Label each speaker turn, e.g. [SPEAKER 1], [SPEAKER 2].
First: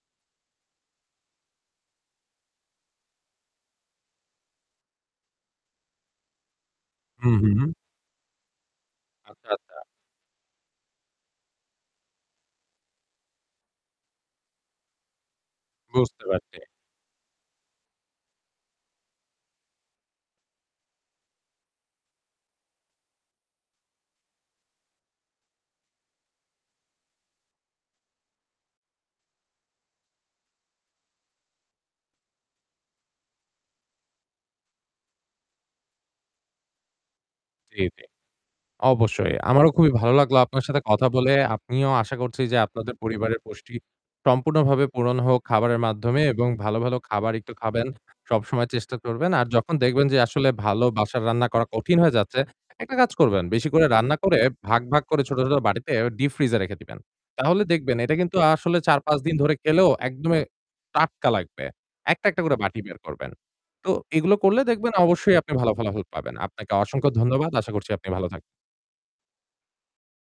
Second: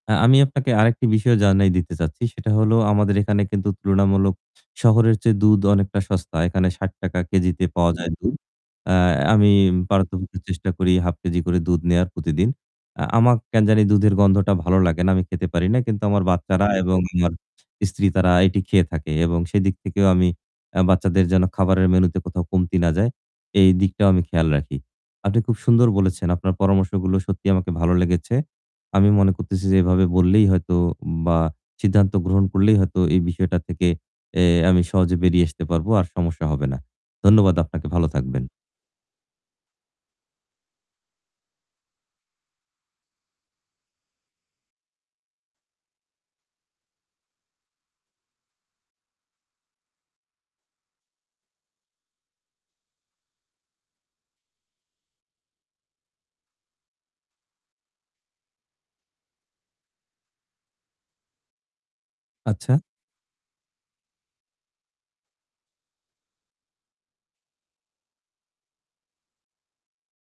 [SPEAKER 1] আ আমি আপনাকে আরেকটি বিষয় জানায় দিতে চাচ্ছি। সেটা হলো আমাদের এখানে কিন্তু তুলনামূলক শহরের চেয়ে দুধ অনেকটা সস্তা। এখানে ৳৬০ কেজিতে
[SPEAKER 2] উহু।
[SPEAKER 1] পাওয়া যায় দুধ। আ
[SPEAKER 2] আচ্ছা,
[SPEAKER 1] আমি
[SPEAKER 2] আচ্ছা।
[SPEAKER 1] পারত পক্ষে চেষ্টা করি 0.5 কেজি করে দুধ নেওয়ার প্রতিদিন। আ আমার কেন জানি দুধের গন্ধটা ভালো লাগে না। আমি খেতে পারি না। কিন্তু
[SPEAKER 2] বুঝতে
[SPEAKER 1] আমার
[SPEAKER 2] পারছি।
[SPEAKER 1] বাচ্চারা এবং আমার স্ত্রী তারা এটি খেয়ে থাকে এবং সেদিক থেকেও আমি আ বাচ্চাদের যেন খাবারের মেনুতে কোথাও কমতি না যায়। এই দিকটাও আমি খেয়াল রাখি। আপনি খুব সুন্দর বলেছেন। আপনার পরামর্শগুলো সত্যিই আমাকে ভালো লেগেছে। আমি মনে করতেছি যে এভাবে বললেই হয়তো বা সিদ্ধান্ত গ্রহণ করলেই হয়তো এই বিষয়টা থেকে অ্যা আমি সহজে বেরিয়ে আসতে পারবো। আর সমস্যা হবে না। ধন্যবাদ
[SPEAKER 2] জি,
[SPEAKER 1] আপনাকে।
[SPEAKER 2] জি।
[SPEAKER 1] ভালো থাকবেন।
[SPEAKER 2] অবশ্যই। আমারও খুবই ভালো লাগলো আপনার সাথে কথা বলে আপনিও আশা করছি যে আপনাদের পরিবারের পুষ্টি সম্পূর্ণভাবে পূরণ হোক খাবারের মাধ্যমে এবং ভালো, ভালো খাবার একটু খাবেন। সবসময় চেষ্টা করবেন। আর যখন দেখবেন যে আসলে ভালো বাসার রান্না করা কঠিন হয়ে যাচ্ছে, একটা কাজ করবেন। বেশি করে রান্না করে ভাগ, ভাগ করে ছোট, ছোট বাটিতে ডীপ ফ্রিজ এ রেখে দিবেন। তাহলে দেখবেন এটা কিন্তু আসলে ৪-৫ দিন ধরে খেলেও একদমই টাটকা লাগবে। একটা, একটা করে বাটি
[SPEAKER 1] আচ্ছা।
[SPEAKER 2] বের করবেন। তো এগুলো করলে দেখবেন অবশ্যই আপনি ভাল ফলাফল পাবেন। আপনাকে অসংখ্য ধন্যবাদ। আশা করছি আপনি ভালো থাক